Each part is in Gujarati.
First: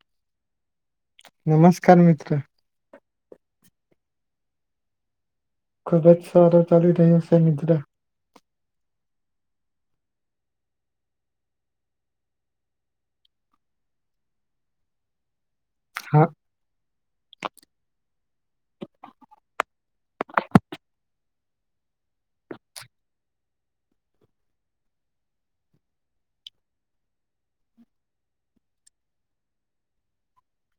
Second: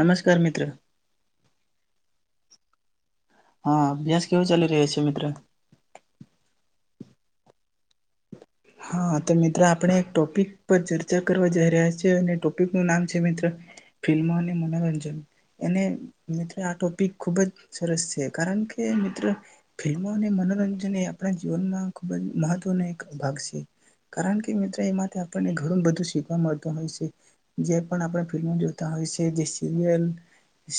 નમસ્કાર મિત્ર. નમસ્કાર મિત્ર. હા, અભ્યાસ કેવો ચાલી રહ્યો છે મિત્ર? ખૂબ જ સારો ચાલી રહીયો છે મિત્ર. હા, તો મિત્ર આપણે એક ટોપિક પર ચર્ચા કરવા જઈ રહ્યા છીએ. અને ટોપિક નું નામ છે, મિત્ર ફિલ્મો અને મનોરંજન. એને હા મિત્રો આ ટોપિક. ખૂબ જ સરસ છે, કારણ કે મિત્ર ફિલ્મો અને મનોરંજન એ આપણા જીવનમાં ખૂબ જ મહત્વનો એક ભાગ છે. કારણ કે મિત્ર એમાંથી આપણને ઘણું બધું શીખવા મળતું હોય છે. જે પણ આપણે ફિલ્મો જોતા હોય છે જે સિરિયલ,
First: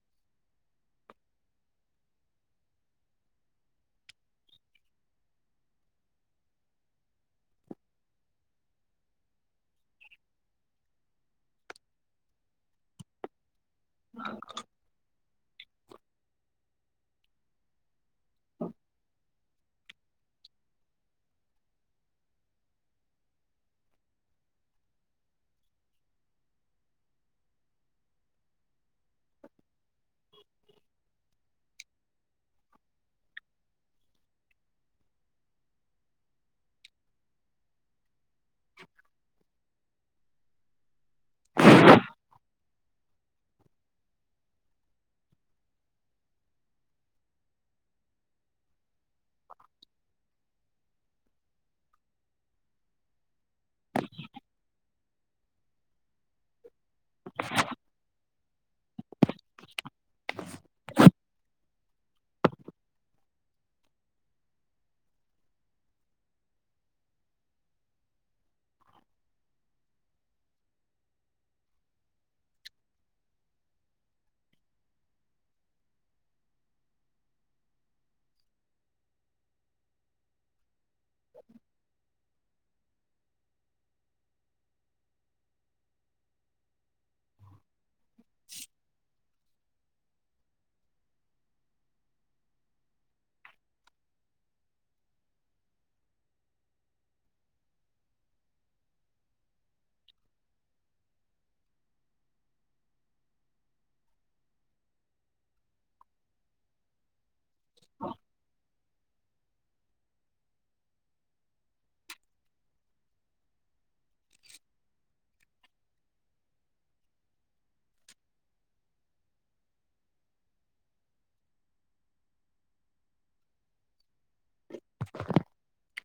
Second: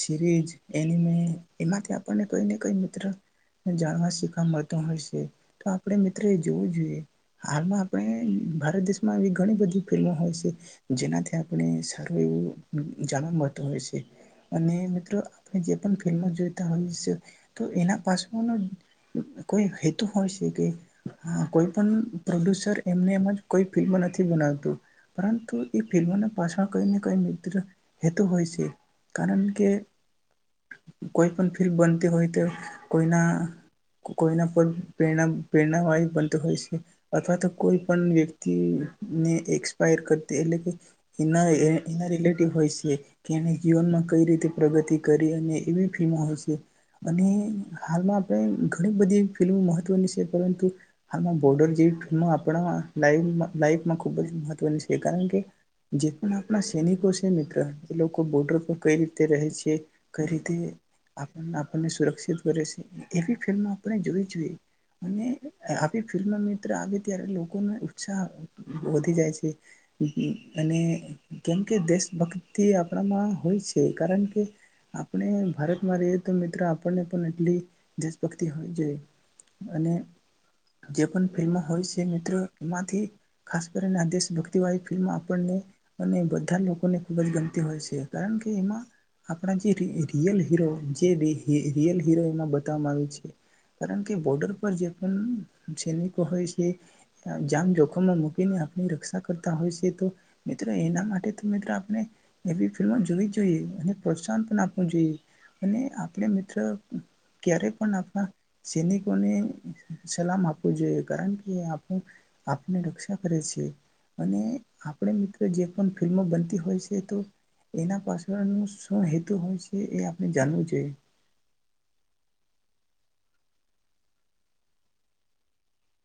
સિરીઝ, એનીમે એમાંથી આપણે કઈને કઈ મિત્ર જાણવા શીખવા મળત હોય છે, તો આપણે મિત્ર એ જોવું જોઈએ. હાલમાં આપણે ભારત દેશમાં એ ઘણી બધી ફિલ્મો હોય છે, જેનાથી આપણે સારું એવું જાણવા મળતું હોય છે અને મિત્ર આપણે જે પણ ફિલ્મો જોઈતા હોઈ છે. તો એના પાછળનો કોઈ હેતુ હોય છે કે કોઈ પણ પ્રોડ્યુસર એમને એમ જ કોઈ ફિલ્મ નથી બનાવતું. પરંતુ એ ફિલ્મોના પાછળ કઈ ને કઈ મિત્ર હેતું હોય છે, કારણ કે કોઈ પણ ફિલ્મ બનતી હોય તો કોઈના કોઈના પ્રેરણા પ્રેરણાવાળી બનતી હોય છે. અથવા તો કોઈ પણ વ્યક્તિને એક્સપાયર કરતી. એટલે કે એના એના રિલેટિવ હોય છે. કે એને જીવનમાં કઈ રીતે પ્રગતિ કરી અને એવી ફિલ્મો હોય છે અને હાલમાં આપણે ઘણી બધી ફિલ્મો મહત્વની છે, પરંતુ હાલમાં બોર્ડર જેવી આપણા લાઇ લાઈફમાં ખુબ જ મહત્વની છે. કારણ કે જે પણ આપણા સૈનિકો છે મિત્ર એ લોકો બોર્ડર પર કઈ રીતે રહે છે, કઈ રીતે આપણને સુરક્ષિત કરે છે અને આવી ફિલ્મ આપણે જોવી જોઈએ, અને આવી ફિલ્મ આવે ત્યારે લોકોને ઉત્સાહ વધી જાય છે અને કેમ કે દેશભક્તિ આપણામાં હોય છે, કારણ કે આપણે ભારતમાં રહીએ તો મિત્ર આપણને પણ એટલી દેશભક્તિ હોવી જોઈએ. અને જે પણ ફિલ્મો હોય છે મિત્ર એમાંથી ખાસ કરીને આ દેશ ભક્તિવાળી ફિલ્મો આપણને અને બધા લોકોને ખૂબ જ ગમતી હોય છે. કારણ કે એમાં. આપણા જે રિયલ હીરો જે રિયલ હીરો એમાં બતાવવામાં આવ છે. કારણ કે બોર્ડર પર જે પણ છે ને હોય છે. જામ જોખમમાં મૂકીને આપણી રક્ષા કરતા હોય છે, તો મિત્ર એના માટે તો મિત્ર આપણે એવી ફિલ્મો જોવી જોઈએ અને પ્રોત્સાહન પણ આપવું જોઈએ. અને આપણે મિત્ર ક્યારે પણ આપણા સૈનિક. કોને સલામ આપવુ જોઈએ? કારણ કે એ આપની આપની રક્ષા કરે છે, અને આપણે મિત્ર જે પણ ફિલ્મો બનતી હોય છે, તો એના પાછળ નુ શું હેતુ હોય છે, એ આપણે જાણવું જોઈએ.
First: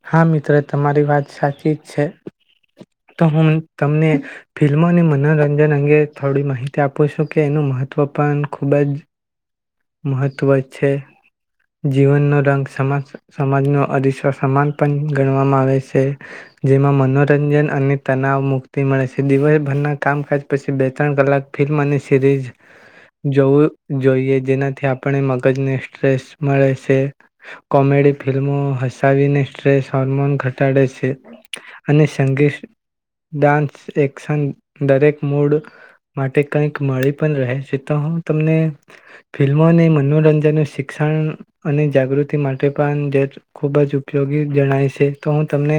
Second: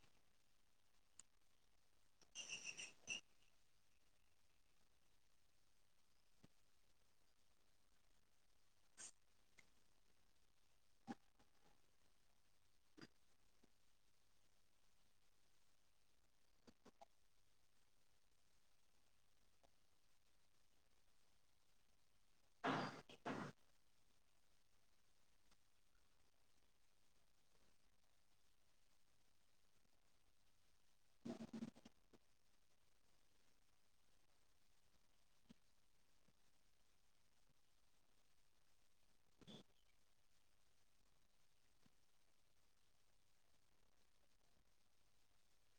હા, મિત્ર તમારી વાત સાચી જ છે. તો હું તમને ફિલ્મો ને મનોરંજન અંગે થોડી માહિતી આપું છું. કે એનું મહત્વ પણ ખૂબ જ મહત્વ છે. જીવનનો રંગ સમક્ષ સમાજનો અરીસો સમાન પણ ગણવામાં આવે છે, જેમાં મનોરંજન અને તનાવ મુક્તિ મળે છે, દિવસભરના કામકાજ પછી બે ત્રણ કલાક ફિલ્મ અને સિરીઝ જોવું જોઈએ. જેનાથી આપણે મગજને સ્ટ્રેસ મળે છે. કોમેડી ફિલ્મો હસાવીને સ્ટ્રેસ હોર્મોન ઘટાડે છે, અને સંગીત, ડાન્સ, એક્શન દરેક મૂડ માટે કંઈક મળી પણ રહે છે, તો હું તમને ફિલ્મોને મનોરંજનનું શિક્ષણ અને જાગૃતિ માટે પણ જજ ખૂબ જ ઉપયોગી જણાય છે. તો હું તમને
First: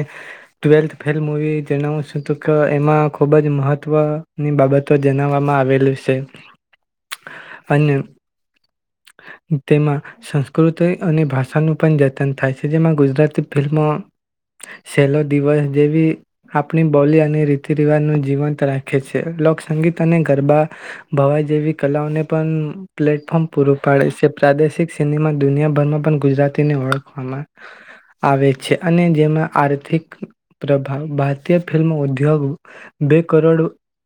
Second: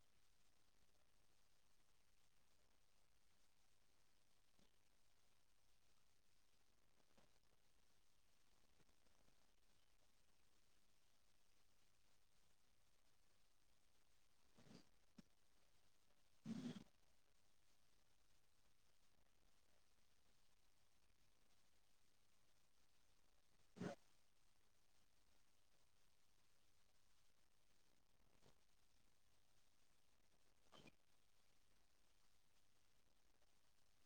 ટવેલ્થ ફેલ મુવી જણાવું છું, તો કે એમાં ખુબ જ મહત્વની બાબતો જણાવવામાં આવેલી છે. અને તેમાં સંસ્ક કૃતિ અને ભાષાનું પણ જતન થાય છે. જેમાં ગુજરાતી ફિલ્મો છેલ્લો દિવસ જેવી આપણી બોલી અને રીતિ રિવાજનું જીવંત રાખે છે. લોકસંગીત અને ગરબા, ભવાઈ જેવી કલાઓને પણ પ્લેટફોર્મ પૂરું પાડે છે. પ્રાદેશિક સિનેમા દુનિયાભરમાં પણ ગુજરાતીને ઓળખવામાં આવે છે. અને જેમાં આર્થિક પ્રભાવ ભારતીય ફિલ્મ ઉદ્યોગ બે કરોડ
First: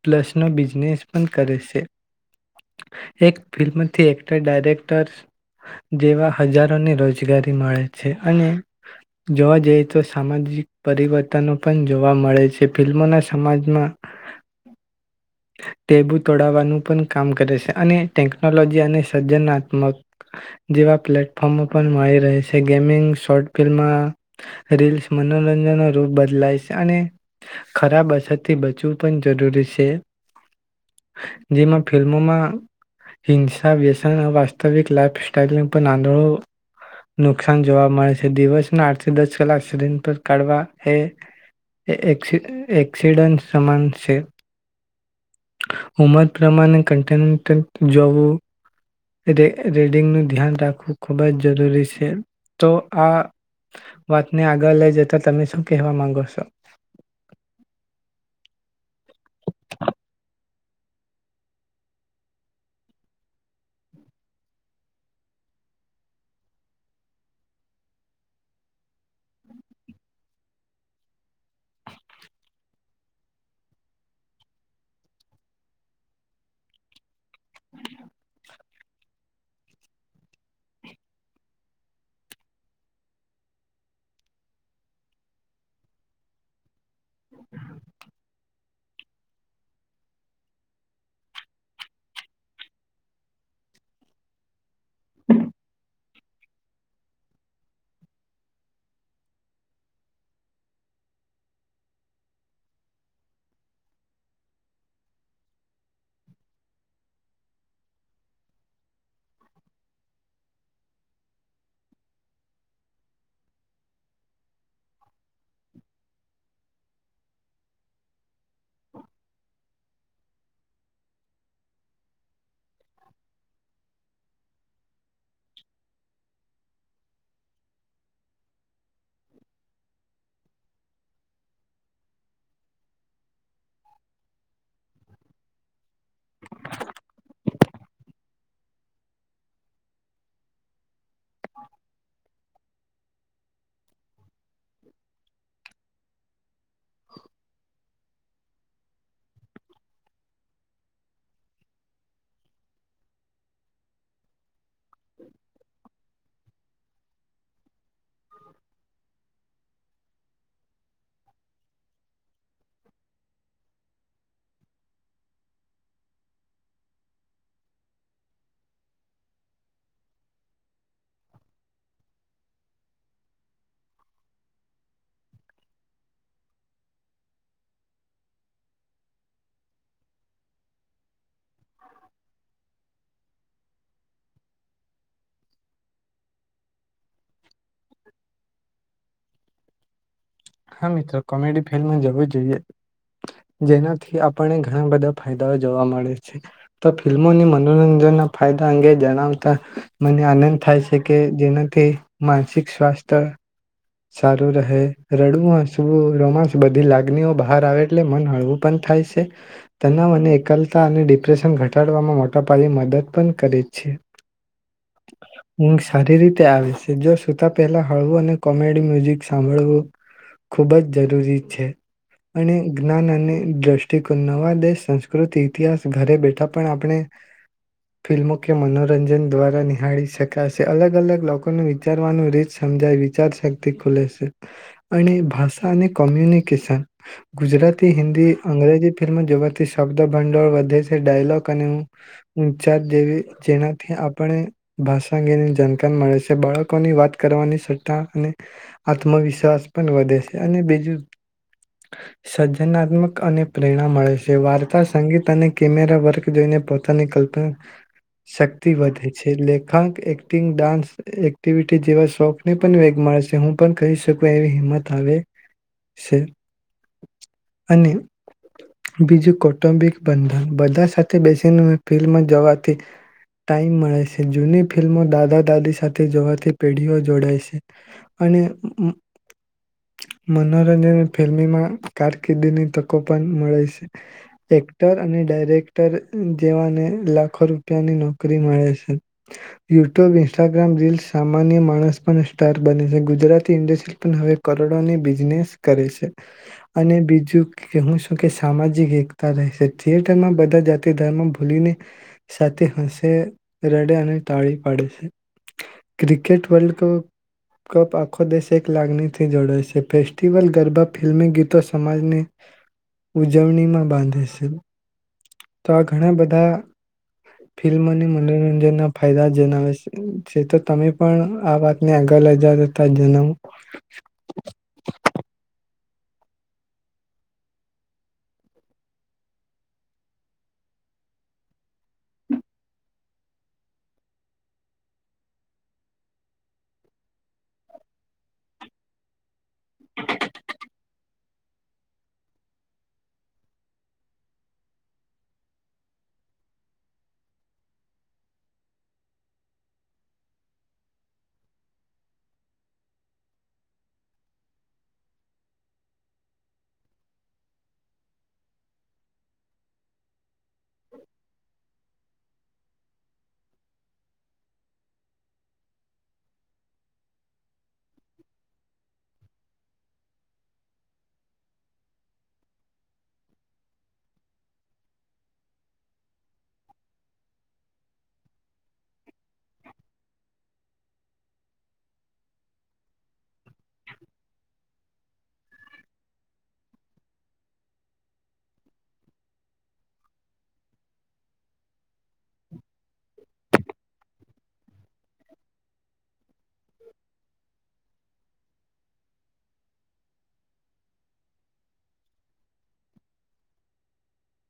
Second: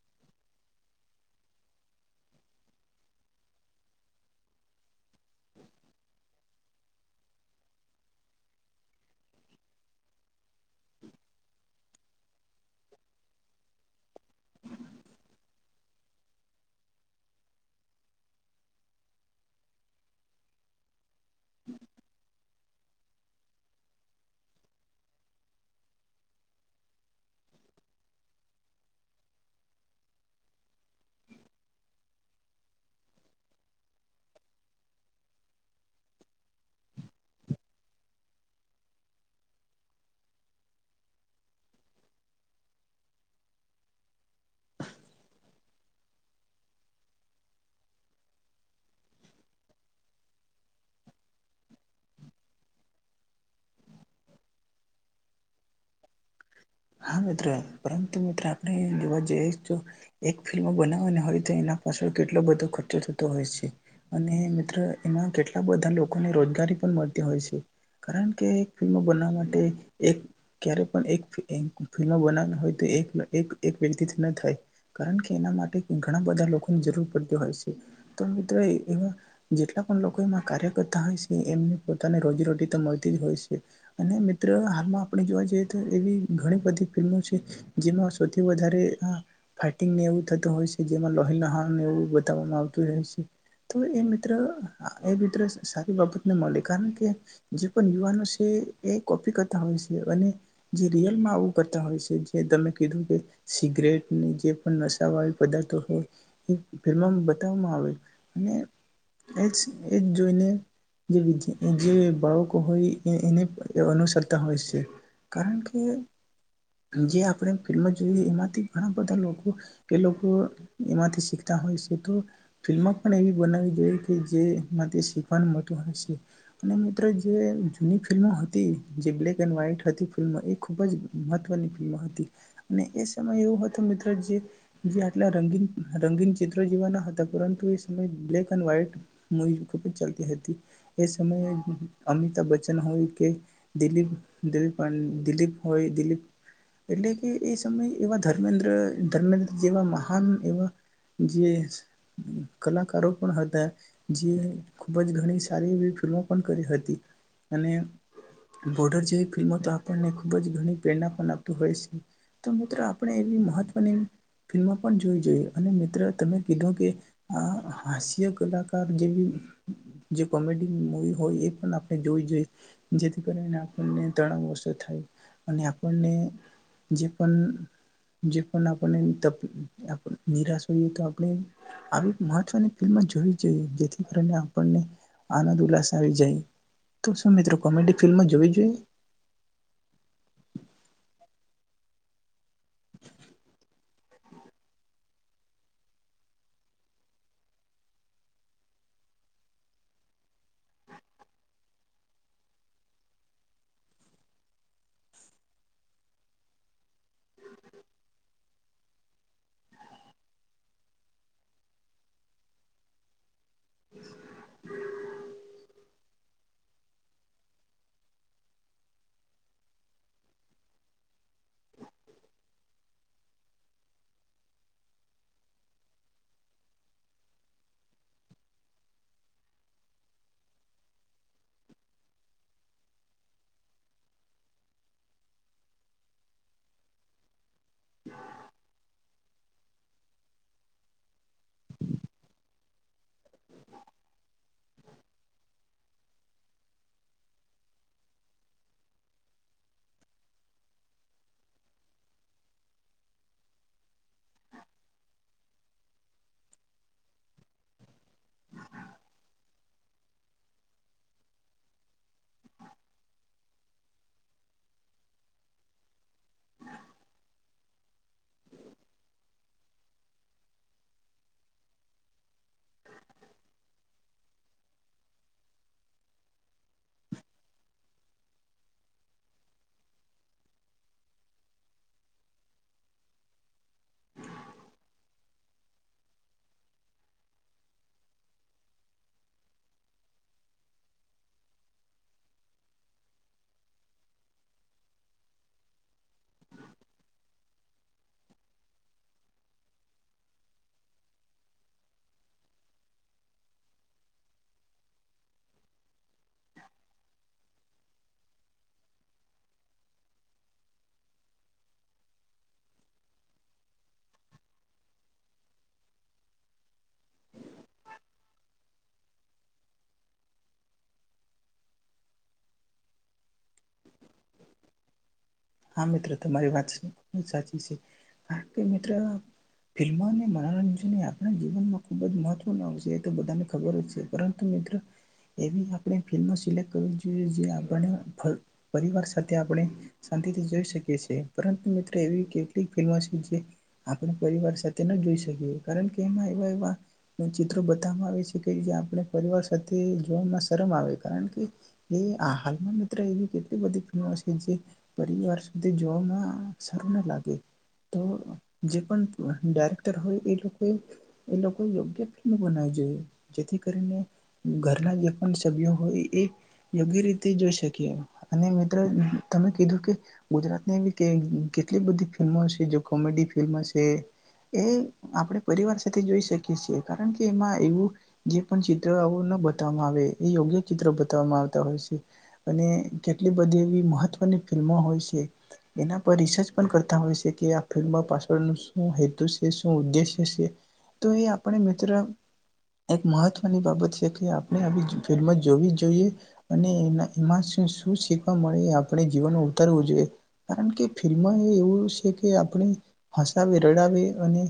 પ્લસ નો બિઝનેસ પણ કરે છે. એક ફિલ્મથી એક્ટર, ડાયરેક્ટર જેવા હજારોને રોજગારી મળે છે, અને જોવા જઈએ તો સામાજિક પરિવર્તનો પણ જોવા મળે છે. ફિલ્મોને સમાજમાં ટેબુ તોડાવવાનું પણ કામ કરે છે. અને ટેકનોલોજી અને સર્જનાત્મક જેવા પ્લેટ ફોર્મ ઉપર પણ મળી રહે છ છે. ગેમિંગ, શોર્ટ ફિલ્મ, રીલ્સ મનોરંજન નો રૂપ બદલાય છે. અને ખરાબ અસરથી બચવું પણ જરૂરી છે. જેમાં ફિલ્મોમાં હિંસા, વ્યસન, વાસ્તવિક લાભ [unintelligible] નુકસાન જોવા મળે છે. દિવસના આઠથી દસ કલાક સદંતર કાઢવા એ એક્સિ, એક્સિડન્ટ સમાન છે. ઉમર પ્રમાણે કન્ટેન્ટ અન્ટેન્ટ જોવુ રે રેડિંગનું ધ્યાન રાખવું ખૂબ જ જરૂરી છે. તો આ વાતને આગળ લઈ જતાં તમે શું કહેવા માંગો સો? હા મિત્ર પરંતુ મિત્ર આપણે જોવા જઈએસ તો એક ફિલ્મ બનાવવાને હોય તો એના પાછળ કેટલો બધો ખર્ચો થતો હોય છે, અને મિત્ર એમાં કેટલા બધા લોકોને રોજગારી પણ મળતી હોય છે. કારણ કે ફિલ્મો બનાવવા માટે એક ક્યારે પણ એક એક ફિલ્મ બનાવવાની હોય તો એક-એક-એક વ્યક્તિથી ન થાય, કારણ કે એના માટે ઘણા બધા લોકોની જરૂર પડ હોય છે. તો મિત્ર એક એવા જેટલા પણ લોકો એમાં કાર્ય કરતા હોય છે, એમને પોતાને રોજીરોટી તો મળતી જ હોય છે. અને મિત્ર હાલમાં આપણે જોવા જઈએ તો એવી ઘણી બધી ફિલ્મો છે જેમાં સૌથી વધારે ફાઈટિંગને એવું થતું હોય છે, જેમાં લોહીલુહાણ એવું બતાવવામાં આવતું હોય છે તો એ મિત્ર. એ મિત્ર સારી બાબત મળે કારણ કે જે પણ યુવાનો છે એ કોપી કરતા હોય છે અને જે રિયલમાં આવું કરતા હોય છે, જે તમે કીધું કે સિગરેટની જે પણ નશાવાળી પદાર્થો હોય એ ફિલ્મમાં બતાવવામાં આવે અને એજ એ જ જોઈને જે જે બાળકો હોય એ એને અનુસરતા હોય છે. કારણ કે કે જે આપણે ફિલ્મો જોઈ એમાંથી ઘણા બધા લોકો એ લોકો એમાંથી શીખતા હોય છે, તો ફિલ્મો પણ એવી બનાવી જોઈએ કે જેમાંથી શીખવાનું મોટું હોય છે અને મિત્રો જે જૂની ફિલ્મો હતી જે બ્લેક એન્ડ વ્હાઈટ હતી ફિલ્મો એ-' ખૂબ જ મહત્વની ફિલ્મ હતી અને એ સમય એવો હતો મિત્રો જે જે આટલા રંગીન રંગીન ચિત્ર જીવાના હતા, પરંતુ એ સમય બ્લેક એન્ડ વ્હાઈટ મવી ખૂબ જ ચાલતી હતી. એ સમયે અમિતાભ બચ્ચન હોય કે દિલીપ દિલીપ અ દિલીપ હોય દિલીપ. એટલે કે એ સમય. એવા ધર્મેન્દ્ર-ધર્મેન્દ્ર જેવા મહાન એવા જે કલાકારો પણ હતા જે ખૂબ જ ઘણી સારી એવી ફિલ્મો. કરી હતી અને બોર્ડર જેવી ફિલ્મો તો આપણને ખૂબ જ ઘણી પ્રેરણા પણ આપતું હોય છે, તો મિત્રો આપણે એવી મહત્ત્વની ફિલ્મો પણ જોવી જોઈએ અને મિત્ર તમે કીધું કે આ હાસ્ય કલાકાર જેવી જે કોમેડી મૂવી હોય એ પણ આપણે જોવી જોઈએ, જેથી કરીને આપણને ઘણા વર્ષો થાય અને આપણને જે પણ જે પણ આપને નિરાશ હોઈએ તો આપણે આવી મહત્વની ફિલ્મ જોવી જોઈએ, જેથી કરીણે આપણને આનંદ ઉલ્લાસ આવી જાય તો શું મિત્રો કોમેડી ફિલ્મ જોવી જોઈએ? હા મિત્રો કોમેડી ફિલ્મ જેવું જોઈએ. જેનાથી આપણને ઘણા બધા ફાયદાઓ જોવા મળે છે. તો ફિલ્મોને મનોરંજનના ફાયદા અંગે જણાવતા મને આનંદ થાય છે કે જેનાથી માનસિક સ્વાસ્થ્ય સારું રહે રડવું, હસવું, રોમાંસ બધી લાગણીઓ બહાર આવે એટલે મન હળવું પણ થાય છે તનાવને એકલતા અને ડિપ્રેશન ઘટાડવામાં મોટા પાયે મદદ પણ કરે છે. છે. ઊંઘ સારી રીતે આવે છે જો સુૂતા પહેલા હળવું અને કોમેડી મ્યુઝિક સાંભળવું ખૂબ જ જરૂરી છે અને જ્ઞાન અને દ્રષ્ટિકોણ નવા દેશ સંસ્કૃતિ ઇતિહાસ ઘરે બેઠા પણ આપણે ફિલ્મો કે મનોરંજન દ્વારા નિહાળી શકાશે. અલગ-અલગ લોકોને વિચારવાનું રીત સમજાય વિચાર શક્તિ ખુલે શે અને ભાષા અને કોમ્યુનિકેશન ગુજરાતી, હિન્દી, અંગ્રેજી ફિલ્મો જોવાથી શબ્દ ભંડોળ વધે છે ડાયલોગ અને ઉન્ચાર જેવી જેનાથી આપણે ભાષા અંગેની જણ પણ મળે શે. બાળકોની વાત કરવાની સ [unintelligible] અને આત્મવિશ્વાસ પણ વધે છે અને બીજું સર્જનાત્મક અને પ્રેરણા મળે છે. વાર્તા, સંગીત અને કેમેરા વર્ક જોઈને પોતાની કલ્પના શક્તિ વધે છે. લેખાંક, એક્ટિંગ, ડાન્સ એક્ટિવિટી જેવા શોખ ને પણ વેગ મળશે હું પણ કહી શકું એવી હિંમત આવે શે અને બીજું કૌટુંબિક બંધન બધા સાથે બેસીને ફિલ્મ જવાથી ટાઈમ મળે છે. જૂની ફિલ્મો દાદા દાદી સાથે જવાથી પેઢીઓ જોડાય છે અને મનોરંજન ફિલ્મીમાં કારકિર્દીની તકો પણ મળે છે. એક્ટર અને ડાયરેક્ટર જેવાને લાખો રૂપિયાની નોકરી મળે છે. યુટ્યુબ, ઇન્સ્ટાગ્રામ રીલ સામાન્ય માણસ પણ તાર બને છે. ગુજરાતી ઇન્ડસ્ટ્રી પણ હવે કરોડોની બિઝનેસ કરે છે અને બીજું કે હું શું કે સામાજિક એકતા રહેશે. થિયેટરમાં બધા જાતિ ધર્મ ભૂલીને એક સાથે હસે, રડે અને તાળી પાડે છે. ક્રિકેટ વર્લ્ડકપ કપ આખો દેશ એક લાગણીથી જોડાય છે. ફેસ્ટિવલ, ગરબા, ફિલ્મી ગીતો, સમાજની ઉજવણીમાં બાંધે શે તો આ ઘણા બધા ફિલ્મ અને મનોરંજનના ફાયદા જણાવે છે તો તમે પણ આ વાત ને આગળ વધારી [unintelligible] હા મિત્ર, તમારી વાત છે ઈ સાચી છે કારણ કે મિત્ર ફિલ્મો ને મનોરંજનને આપણા જીવનમાં ખુબ જ મહત્વનું આવશે એ તો બધાને ખબર જ છે. પરંતુ મિત્ર એવી આપણે ફિલ્મ સિલેક્ટ કરવી જોઈએ જે આપને ફ પરિવાર સાથે આપણે શાંતિથી જોઈ શકીએ છીએ પરંતુ મિત્ર એવી કેટલીક ફિલ્મો છે જે આપણે પરિવાર સાથે ન જોઈ શકીએ. કારણ કે એમાં એવા એવા ચિત્રો બતાવામાં આવે છે કે જે આપણે પરિવાર સાથે જોવામાં શરમ આવે. કારણ કે એ હાલમાં મિત્ર એવી કેટલી બધી ફિલ્મો છે જે પરિવાર સુધી જોવામાં સારું ના લાગે તો જે પણ ડાયરેક્ટર હોય એ લોક એ એ લોકો જેમ બનાવવી જોઈએ જેથી કરીને ઘરના જે પણ સભ્યો હોય એ યોગ્ય રીતે જોઈ શકીએ અને મિત્ર તમે કીધું કે ગુજરાતને એવી કે કેટલી બધી ફિલ્મો છે જે કોમેડી ફિલ્મો શે એ આપણે પરિવાર સાથે જોઈ શકીએ શી કારણ કે એમાં એવું જે પણ ચિત્ર આવું ન બતાવવામાં આવે એ યોગ્ય ચિત્ર બતાવવામાં આવતા હોય શે અને કેટલી બધી એવી મહત્વની ફિલ્મો હોય શે એના પર રિસર્ચ પણ કરતા હોય શે કે આ ફિલ્મ પાછળનું શું હેતુ શે શું ઉદ્દેશ્ય શે તો એ આપણે મિત્ર એક મહત્વની બાબત શે કે આપણે આવી ફિલ્મ જોવી જ જોઈએ અને એમાં એમાં શુ શીખવા મળે એ આપડે જીવન ઉતારવું જોઈએ. કારણ કે ફિલ્મ એ એવું શે કે આપણે હસાવે રડાવે અને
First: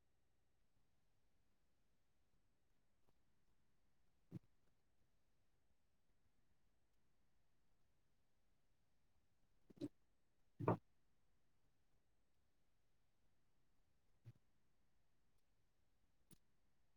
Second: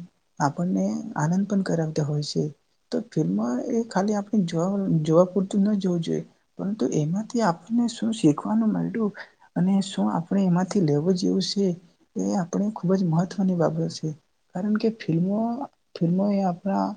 આપણને આનંદ પણ કરાવતા હોય શે તો ફિલ્મ એ ખાલી આપણે જો જોવા પૂરતું ન જોવું જોઈએ. પરંતુ એમાંથી આપણને શું શીખવાનું મયલું અને શું આપ આપણે એમાંથી લેવું જેવું શ એ-એ આપણે ખૂબ જ મહત્વની બાબત છે, કારણ કે ફિલ્મો-ફિલ્મો એ આપણા